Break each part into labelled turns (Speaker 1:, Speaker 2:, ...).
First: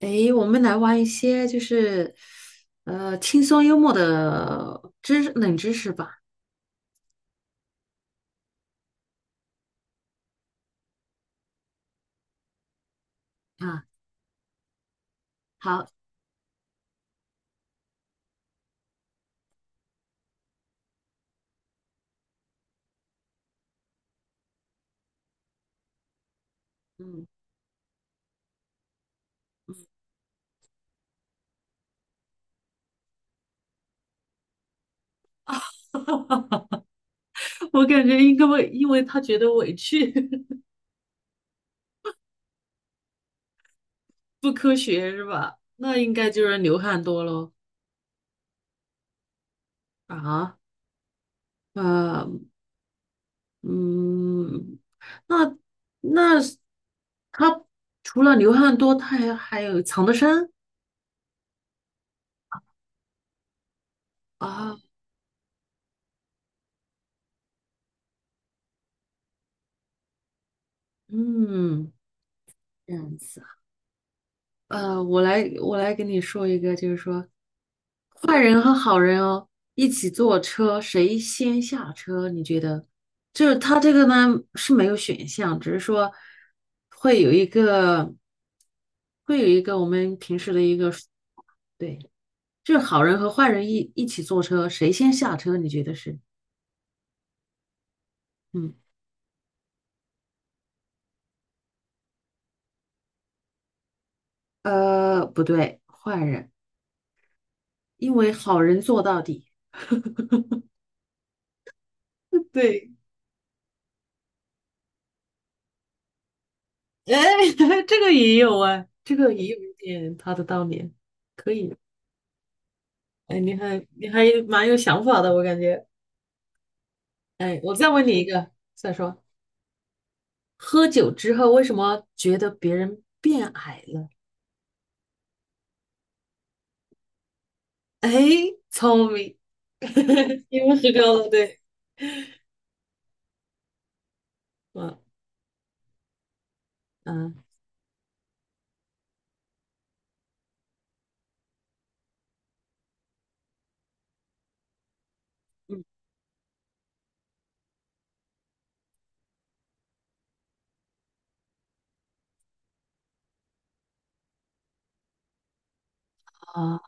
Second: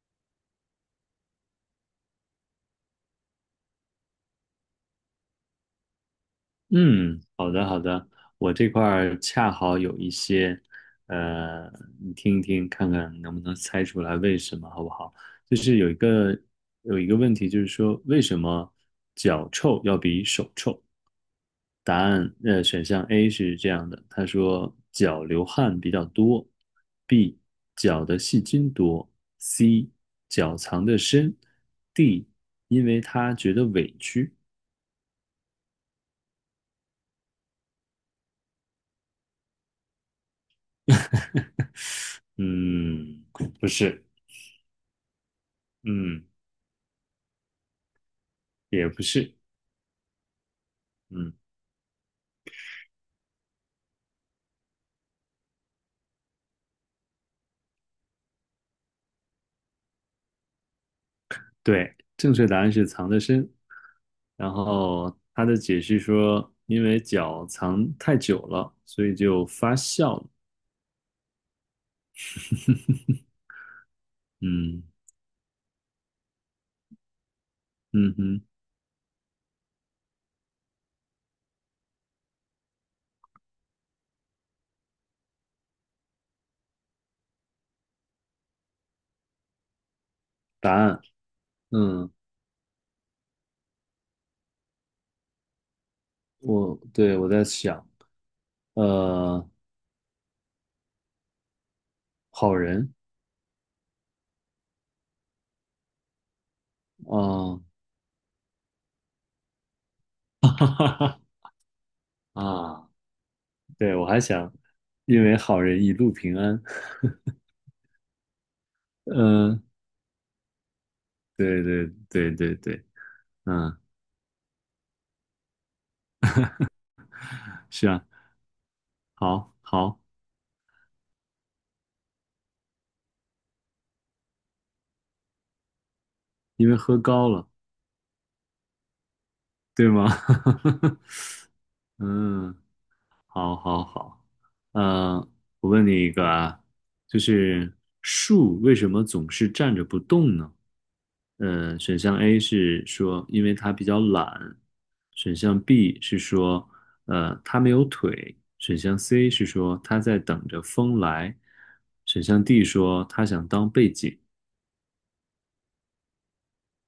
Speaker 1: 诶，我们来玩一些轻松幽默的冷知识吧。
Speaker 2: 嗯，好的好的，我这块儿恰好有一些，呃，你听一听，看看能不能猜
Speaker 1: 啊，
Speaker 2: 出来为什么，好不好？就是
Speaker 1: 好，
Speaker 2: 有一个问题，就是说为什么脚臭要比手臭？答案，选项 A 是这样的，他说脚流汗比较多
Speaker 1: 嗯，
Speaker 2: ，B 脚的细菌多，C 脚藏得深，D 因为他觉得委屈。
Speaker 1: 我感觉应该会，因为他觉得委屈，
Speaker 2: 嗯，不是，
Speaker 1: 不哭，那应
Speaker 2: 嗯。
Speaker 1: 该就是流汗多咯。
Speaker 2: 也不是，
Speaker 1: 啊，
Speaker 2: 嗯，
Speaker 1: 呃，嗯，那那他除了流汗多，他还有藏得深
Speaker 2: 对，正确答案是藏得深。然
Speaker 1: 啊，
Speaker 2: 后他的解释说，因为脚藏太久了，所以就发酵了。
Speaker 1: 嗯，这样子。
Speaker 2: 嗯
Speaker 1: 呃，我来跟你说一个，就是说，
Speaker 2: 嗯
Speaker 1: 坏
Speaker 2: 哼，
Speaker 1: 人和好人哦，一起坐车，谁先下车？你觉得？就是他这个呢是没有选项，只是说会有一个会有一个我们平时的
Speaker 2: 答
Speaker 1: 一个
Speaker 2: 案，
Speaker 1: 说对，
Speaker 2: 嗯，
Speaker 1: 就是好人和坏人一起坐车，谁先下车？你觉得是？
Speaker 2: 我在想，
Speaker 1: 嗯，
Speaker 2: 呃，好人，
Speaker 1: 呃，不对，坏人，
Speaker 2: 啊，
Speaker 1: 因为好人做到底。
Speaker 2: 哈哈哈 啊，
Speaker 1: 对。
Speaker 2: 对我还想，因为好人一路平安。
Speaker 1: 哎，这个也有啊，这个也有
Speaker 2: 嗯，
Speaker 1: 一点他的道理，可
Speaker 2: 对
Speaker 1: 以。
Speaker 2: 对对对对，
Speaker 1: 哎，你
Speaker 2: 嗯，
Speaker 1: 还你还蛮有想法的，我感觉。哎，我再
Speaker 2: 是啊，
Speaker 1: 问你一个，再说，
Speaker 2: 好好，
Speaker 1: 喝酒之后为什么觉得别人变矮了？
Speaker 2: 因为喝高了，
Speaker 1: 哎，聪明，
Speaker 2: 对吗？
Speaker 1: 因为喝 高了，对，
Speaker 2: 嗯，好，好，好。
Speaker 1: 嗯
Speaker 2: 呃，我问你一个啊，就
Speaker 1: 嗯
Speaker 2: 是树为什么总是站着不动呢？选项 A 是说因为它比较懒，选项
Speaker 1: 嗯
Speaker 2: B 是说它没有腿，选项 C 是说它在等着风来，选项 D 说它想当背景。
Speaker 1: 啊，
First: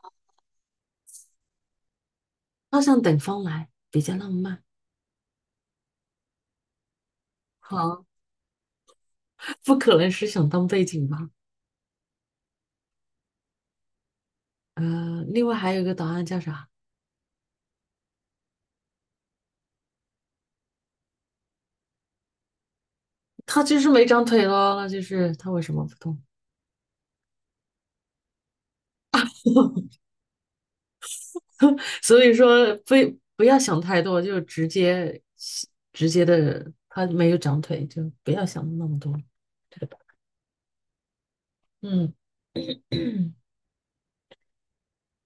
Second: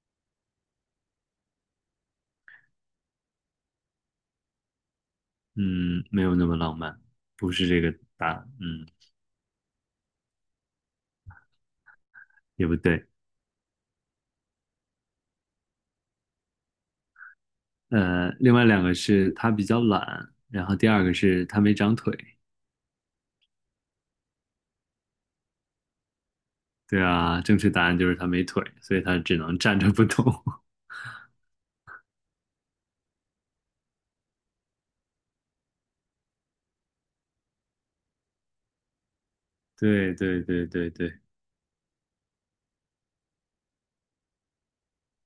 Speaker 1: 好想等风来，比较浪漫。
Speaker 2: 嗯，没有那么浪漫，不是这个
Speaker 1: 好，
Speaker 2: 答，案，嗯，
Speaker 1: 不可能是想当背景吧？
Speaker 2: 也不对。
Speaker 1: 呃，另外还有一个答案叫啥？
Speaker 2: 另外两个是他比较懒，然后第二个是他没长腿。
Speaker 1: 他就是没长腿咯，那就是他为什么不动？
Speaker 2: 对啊，正确答案就是他没腿，所以他只能 站着不动。
Speaker 1: 所以说非不要想太多，就直接的，他没有长腿，就不要想那么多，对吧？
Speaker 2: 对对对对对，
Speaker 1: 嗯，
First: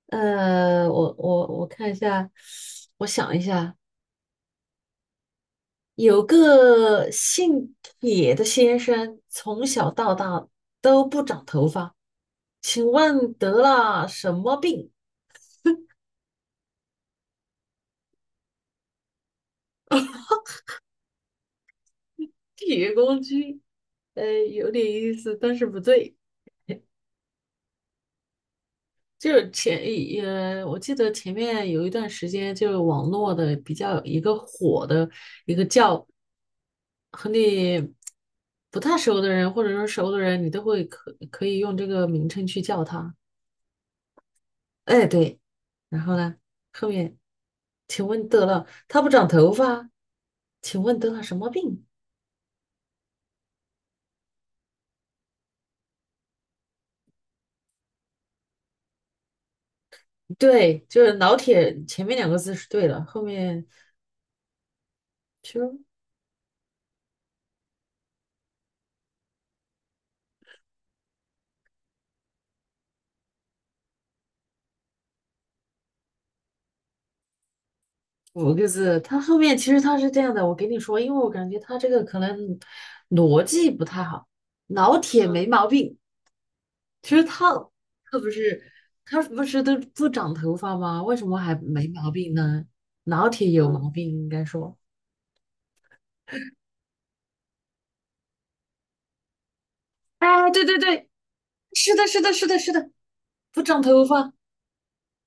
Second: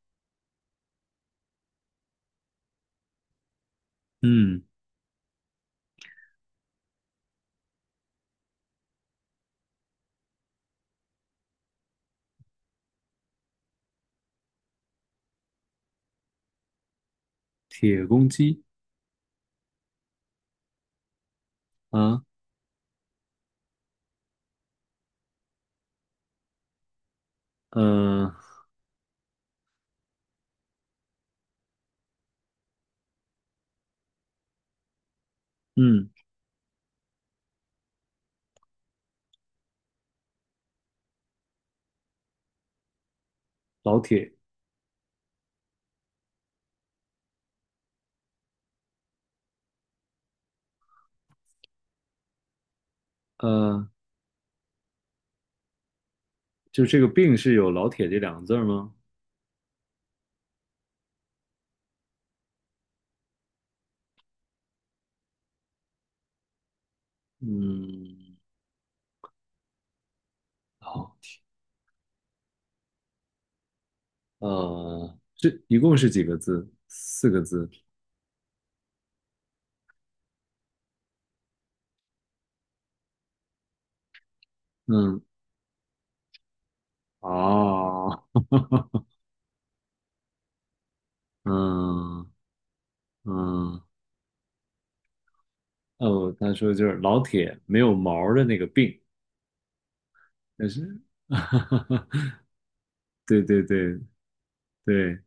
Speaker 1: 呃，我看一下，我想一下，
Speaker 2: 嗯，
Speaker 1: 有个姓铁的先生，从小到大都不长头发，请问得了什么病？
Speaker 2: 铁公鸡啊，
Speaker 1: 铁公鸡，呃，有点意思，但是不对。
Speaker 2: 呃，
Speaker 1: 就是前也，呃我记得前面有一段时间，就是网络的比较一个火的一个叫
Speaker 2: 嗯，
Speaker 1: 和你不太熟的人，或者说熟的人，你都会可以用这个名称去叫他。
Speaker 2: 老铁，
Speaker 1: 哎，对，然后呢，后面，请问得了，他不长头发，请问得了什么病？
Speaker 2: 呃，就这个病是有老铁这两个字儿吗？
Speaker 1: 对，就是老铁前面两个字是对的，后面。
Speaker 2: 嗯，好，这一共是几个字？四个字。
Speaker 1: 五个字，他后面其实他是这样的，我给你说，因为我感觉他这个可能逻辑不太好。老
Speaker 2: 嗯，
Speaker 1: 铁没毛病，其实
Speaker 2: 哦，
Speaker 1: 他不是 他不是都不长头发吗？为什么还没毛
Speaker 2: 嗯
Speaker 1: 病呢？老铁有
Speaker 2: 嗯。
Speaker 1: 毛病，应该说
Speaker 2: 哦，他说就是老铁没有毛儿的那个病，
Speaker 1: 哎，对
Speaker 2: 但
Speaker 1: 对
Speaker 2: 是，
Speaker 1: 对，是的，是的，是的，是的，
Speaker 2: 对
Speaker 1: 不
Speaker 2: 对
Speaker 1: 长
Speaker 2: 对
Speaker 1: 头发
Speaker 2: 对，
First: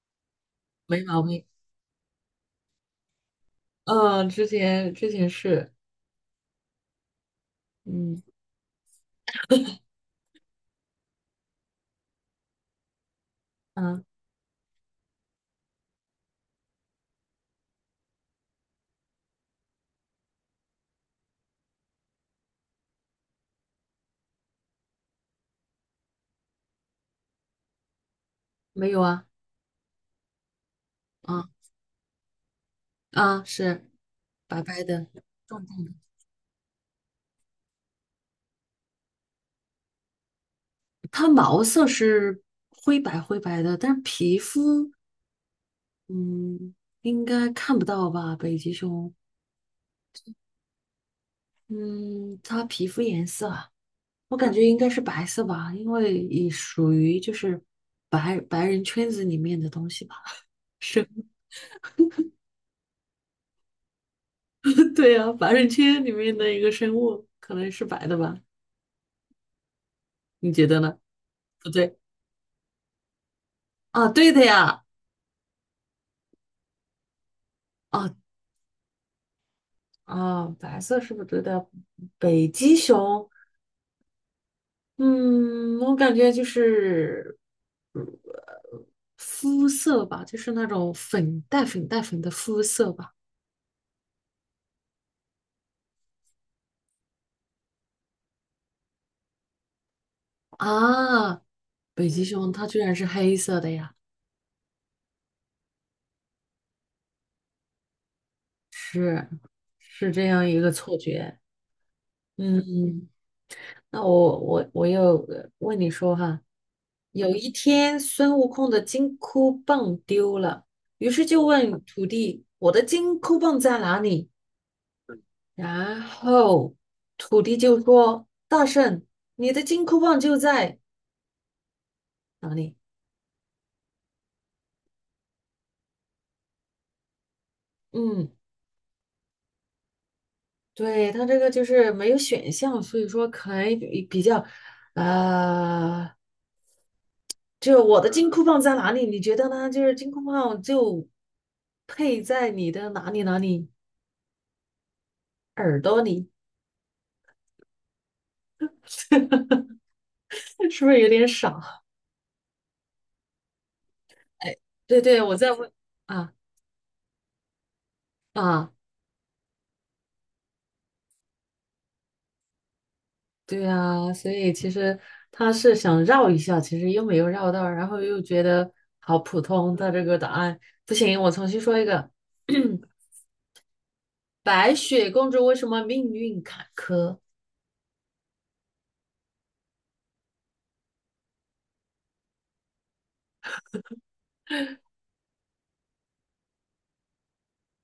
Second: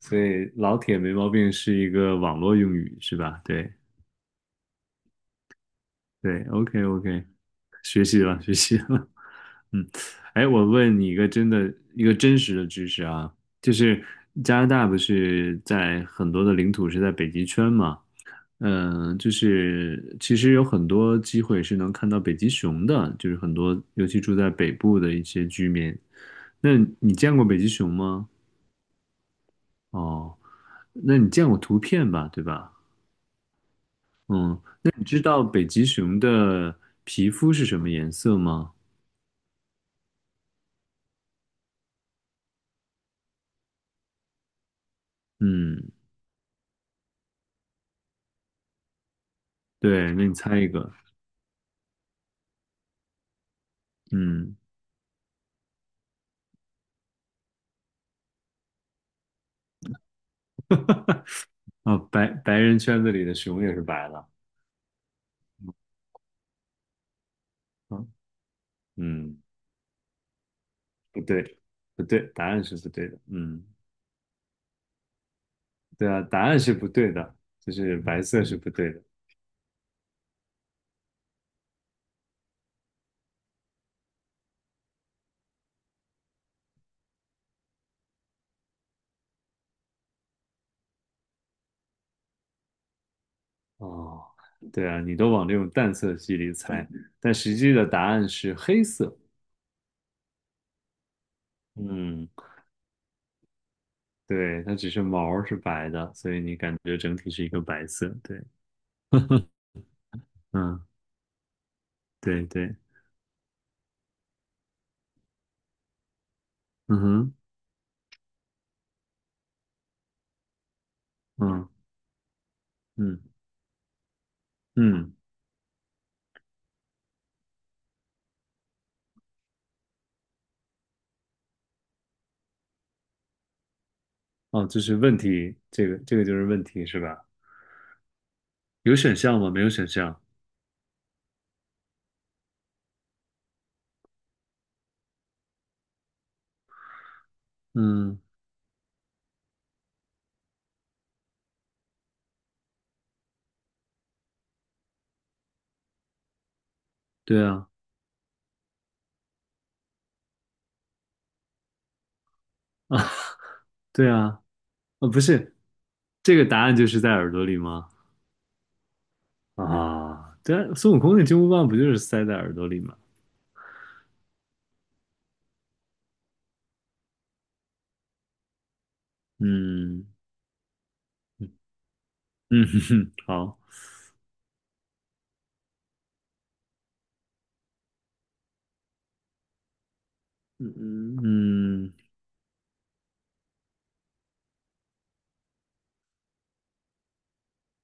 Speaker 2: 所以老铁
Speaker 1: 没
Speaker 2: 没
Speaker 1: 毛
Speaker 2: 毛
Speaker 1: 病。
Speaker 2: 病是一个网络用语是吧？对
Speaker 1: 嗯，之前是，
Speaker 2: 对，OK OK，学习
Speaker 1: 嗯
Speaker 2: 了学习了，嗯，哎，我问你一个真的真实的知识啊，就是
Speaker 1: 嗯，
Speaker 2: 加拿大不是在很多的领土是在北极圈嘛？嗯，就是其实有很多机会是能看到北极熊的，就是很多尤其住在北部的一些居民。那你见过北极熊吗？
Speaker 1: 没有啊，
Speaker 2: 哦，那你见
Speaker 1: 啊
Speaker 2: 过图片吧，对吧？
Speaker 1: 啊是
Speaker 2: 嗯，
Speaker 1: 白白
Speaker 2: 那你
Speaker 1: 的。
Speaker 2: 知道
Speaker 1: 重
Speaker 2: 北极熊的皮肤是什么颜色吗？
Speaker 1: 它毛色是灰白灰白的，但是皮肤，
Speaker 2: 嗯，
Speaker 1: 嗯，应该看不到吧？北极熊，
Speaker 2: 对，那你猜一个，
Speaker 1: 嗯，它皮肤颜色啊，我感
Speaker 2: 嗯。
Speaker 1: 觉应该是白色吧，因为也属于就是白白人圈子里面的东西吧。是，
Speaker 2: 啊，白白人圈子里的熊也是白的，
Speaker 1: 对啊，白人圈里面的一个生物，可能是白
Speaker 2: 嗯
Speaker 1: 的吧？
Speaker 2: 嗯，
Speaker 1: 你觉得呢？
Speaker 2: 不对，
Speaker 1: 不对
Speaker 2: 不对，答案是不对的，嗯，
Speaker 1: 啊，对的呀，
Speaker 2: 对啊，答案是不对的，就是
Speaker 1: 啊
Speaker 2: 白色是不对的，
Speaker 1: 白色是不是对的，北极熊。嗯，我感觉就是，呃肤色吧，就是那种粉带粉的肤色吧。
Speaker 2: 哦，对啊，你都往这种淡色系里猜，但实际的答案是黑色，
Speaker 1: 啊，北极
Speaker 2: 嗯，
Speaker 1: 熊它居然是黑色的呀，
Speaker 2: 对，它只是毛儿是白的，所以你感觉整体是一个白色，对，
Speaker 1: 是 是这样一个
Speaker 2: 嗯，
Speaker 1: 错觉。
Speaker 2: 对对，
Speaker 1: 嗯，那我又呃问你说哈，
Speaker 2: 嗯
Speaker 1: 有
Speaker 2: 哼，
Speaker 1: 一天孙悟空的金箍棒丢了，于是就
Speaker 2: 嗯
Speaker 1: 问徒弟："我的金
Speaker 2: 嗯
Speaker 1: 箍棒在哪里？"
Speaker 2: 嗯，
Speaker 1: 然后土地就说："大圣，你的金箍棒就在哪里？"
Speaker 2: 哦，这是问题，这个就是问题是吧？
Speaker 1: 嗯，
Speaker 2: 有选项吗？没有选项。
Speaker 1: 对，他这个就是没有选项，所以说可能比较，呃，就是我的
Speaker 2: 嗯，
Speaker 1: 金箍棒在哪里？你觉得呢？就是金箍棒就配在你的哪里耳朵里，
Speaker 2: 对啊，
Speaker 1: 是不是有点傻？
Speaker 2: 啊，对啊，
Speaker 1: 对
Speaker 2: 啊，不
Speaker 1: 对，我在
Speaker 2: 是，
Speaker 1: 问啊
Speaker 2: 这个答案就是在耳朵里吗？
Speaker 1: 啊。
Speaker 2: 啊，对啊孙悟空的金箍棒不就是塞在耳朵里吗？
Speaker 1: 对啊，所以其实他是想绕一下，其实又没有绕到，然后又觉得好普通的这
Speaker 2: 嗯
Speaker 1: 个答案，不行，我重新说一个。
Speaker 2: 嗯，好，
Speaker 1: 白雪公主为什么命运坎坷？
Speaker 2: 嗯嗯，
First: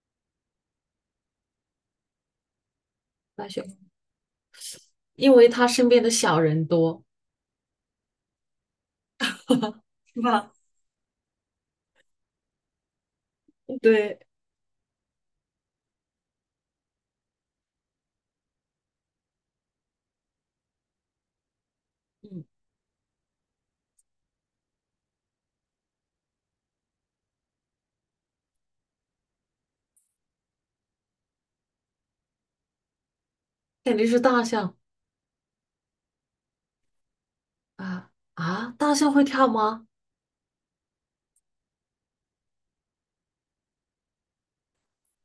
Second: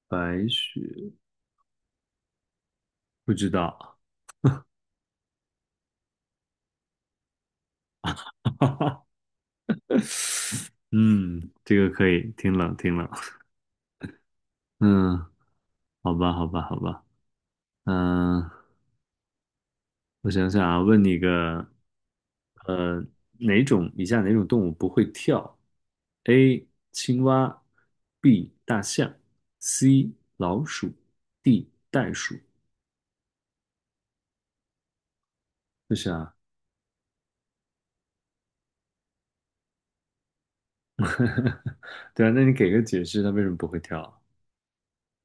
Speaker 2: 白雪不
Speaker 1: 白
Speaker 2: 知
Speaker 1: 雪，
Speaker 2: 道，
Speaker 1: 因为她身边的小人多。是吧？
Speaker 2: 嗯，这个可以，挺冷挺冷，
Speaker 1: 对，
Speaker 2: 嗯，好吧好吧好吧，嗯。我想想啊，问你个，
Speaker 1: 嗯，
Speaker 2: 呃，哪种以下哪种动物不会跳？A. 青蛙，B. 大象，C. 老鼠，D. 袋鼠。
Speaker 1: 肯定是大象
Speaker 2: 就是啊，
Speaker 1: 啊啊！大象会跳吗？
Speaker 2: 对啊，那你给个解释，它为什么不会跳啊？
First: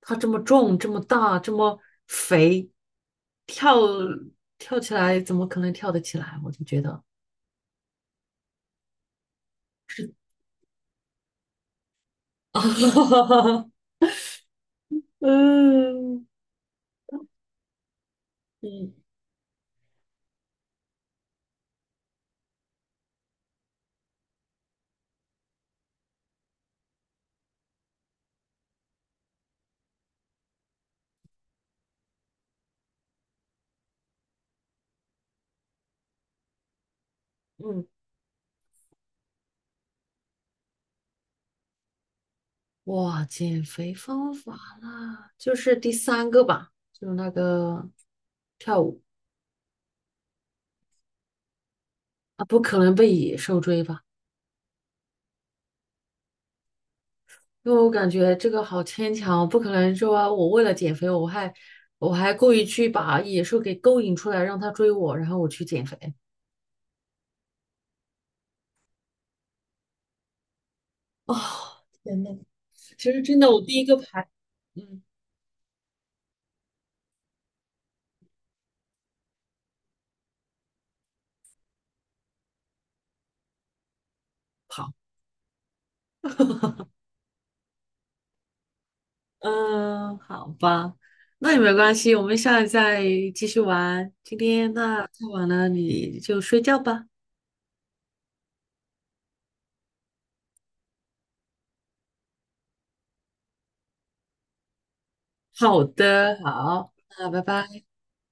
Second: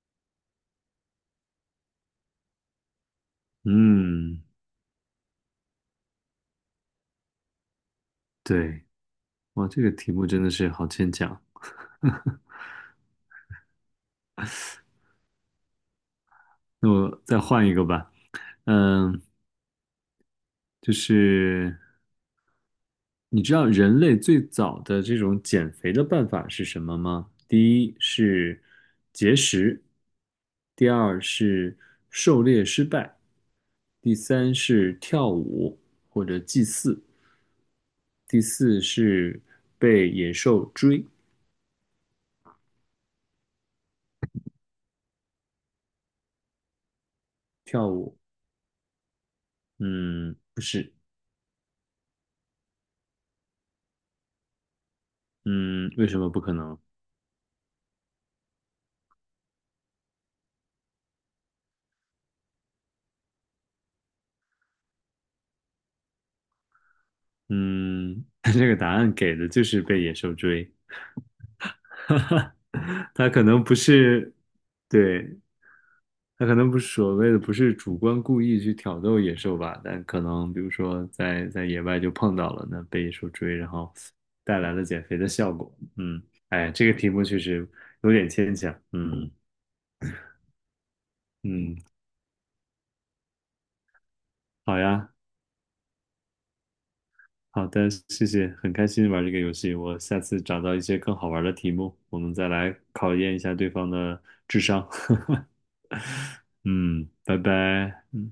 Speaker 1: 它这么重，这么大，这么肥，跳
Speaker 2: 嗯，
Speaker 1: 跳起来怎么可能跳得起来？我就觉得，
Speaker 2: 对，哇，这个题目真的是好牵强。
Speaker 1: 嗯
Speaker 2: 那我再换一个吧。
Speaker 1: 嗯
Speaker 2: 嗯，就是你知道人类最早的这种减肥的办法是什么吗？第一是节食，第二是狩猎失败，第三是跳舞或者祭祀，
Speaker 1: 嗯，
Speaker 2: 第四是被野兽追。
Speaker 1: 哇，减肥方法啦，就是第三个吧，就是那
Speaker 2: 跳
Speaker 1: 个
Speaker 2: 舞，
Speaker 1: 跳舞
Speaker 2: 嗯，不是，
Speaker 1: 啊，不可能被野兽追吧？
Speaker 2: 嗯，为什么不可能？
Speaker 1: 因为我感觉这个好牵强，不可能说我为了减肥，我还故意去把野兽给勾引出来，让它追我，然后我去减肥。
Speaker 2: 嗯，这个答案给的就是被野兽追，
Speaker 1: 哦，
Speaker 2: 哈
Speaker 1: 天呐，
Speaker 2: 哈，
Speaker 1: 其实
Speaker 2: 它
Speaker 1: 真
Speaker 2: 可
Speaker 1: 的，我
Speaker 2: 能
Speaker 1: 第
Speaker 2: 不
Speaker 1: 一个排，
Speaker 2: 是，
Speaker 1: 嗯。
Speaker 2: 对，他可能不是所谓的不是主观故意去挑逗野兽吧，但可能比如说在野外就碰到了，那被野兽追，然后带来了
Speaker 1: 跑。
Speaker 2: 减肥的效果。嗯，哎，这个题目确实有点牵强。嗯
Speaker 1: 嗯，好吧，那也没
Speaker 2: 嗯，
Speaker 1: 关系，我们下次再继续玩。今天
Speaker 2: 好
Speaker 1: 那太
Speaker 2: 呀，
Speaker 1: 晚了，你就睡觉吧。
Speaker 2: 好的，谢谢，很开心玩这个游戏。我下次找到一些更好玩的题目，我们再来考验一下对方的智商。
Speaker 1: 好的，好，
Speaker 2: 嗯，
Speaker 1: 那
Speaker 2: 拜
Speaker 1: 拜拜。
Speaker 2: 拜。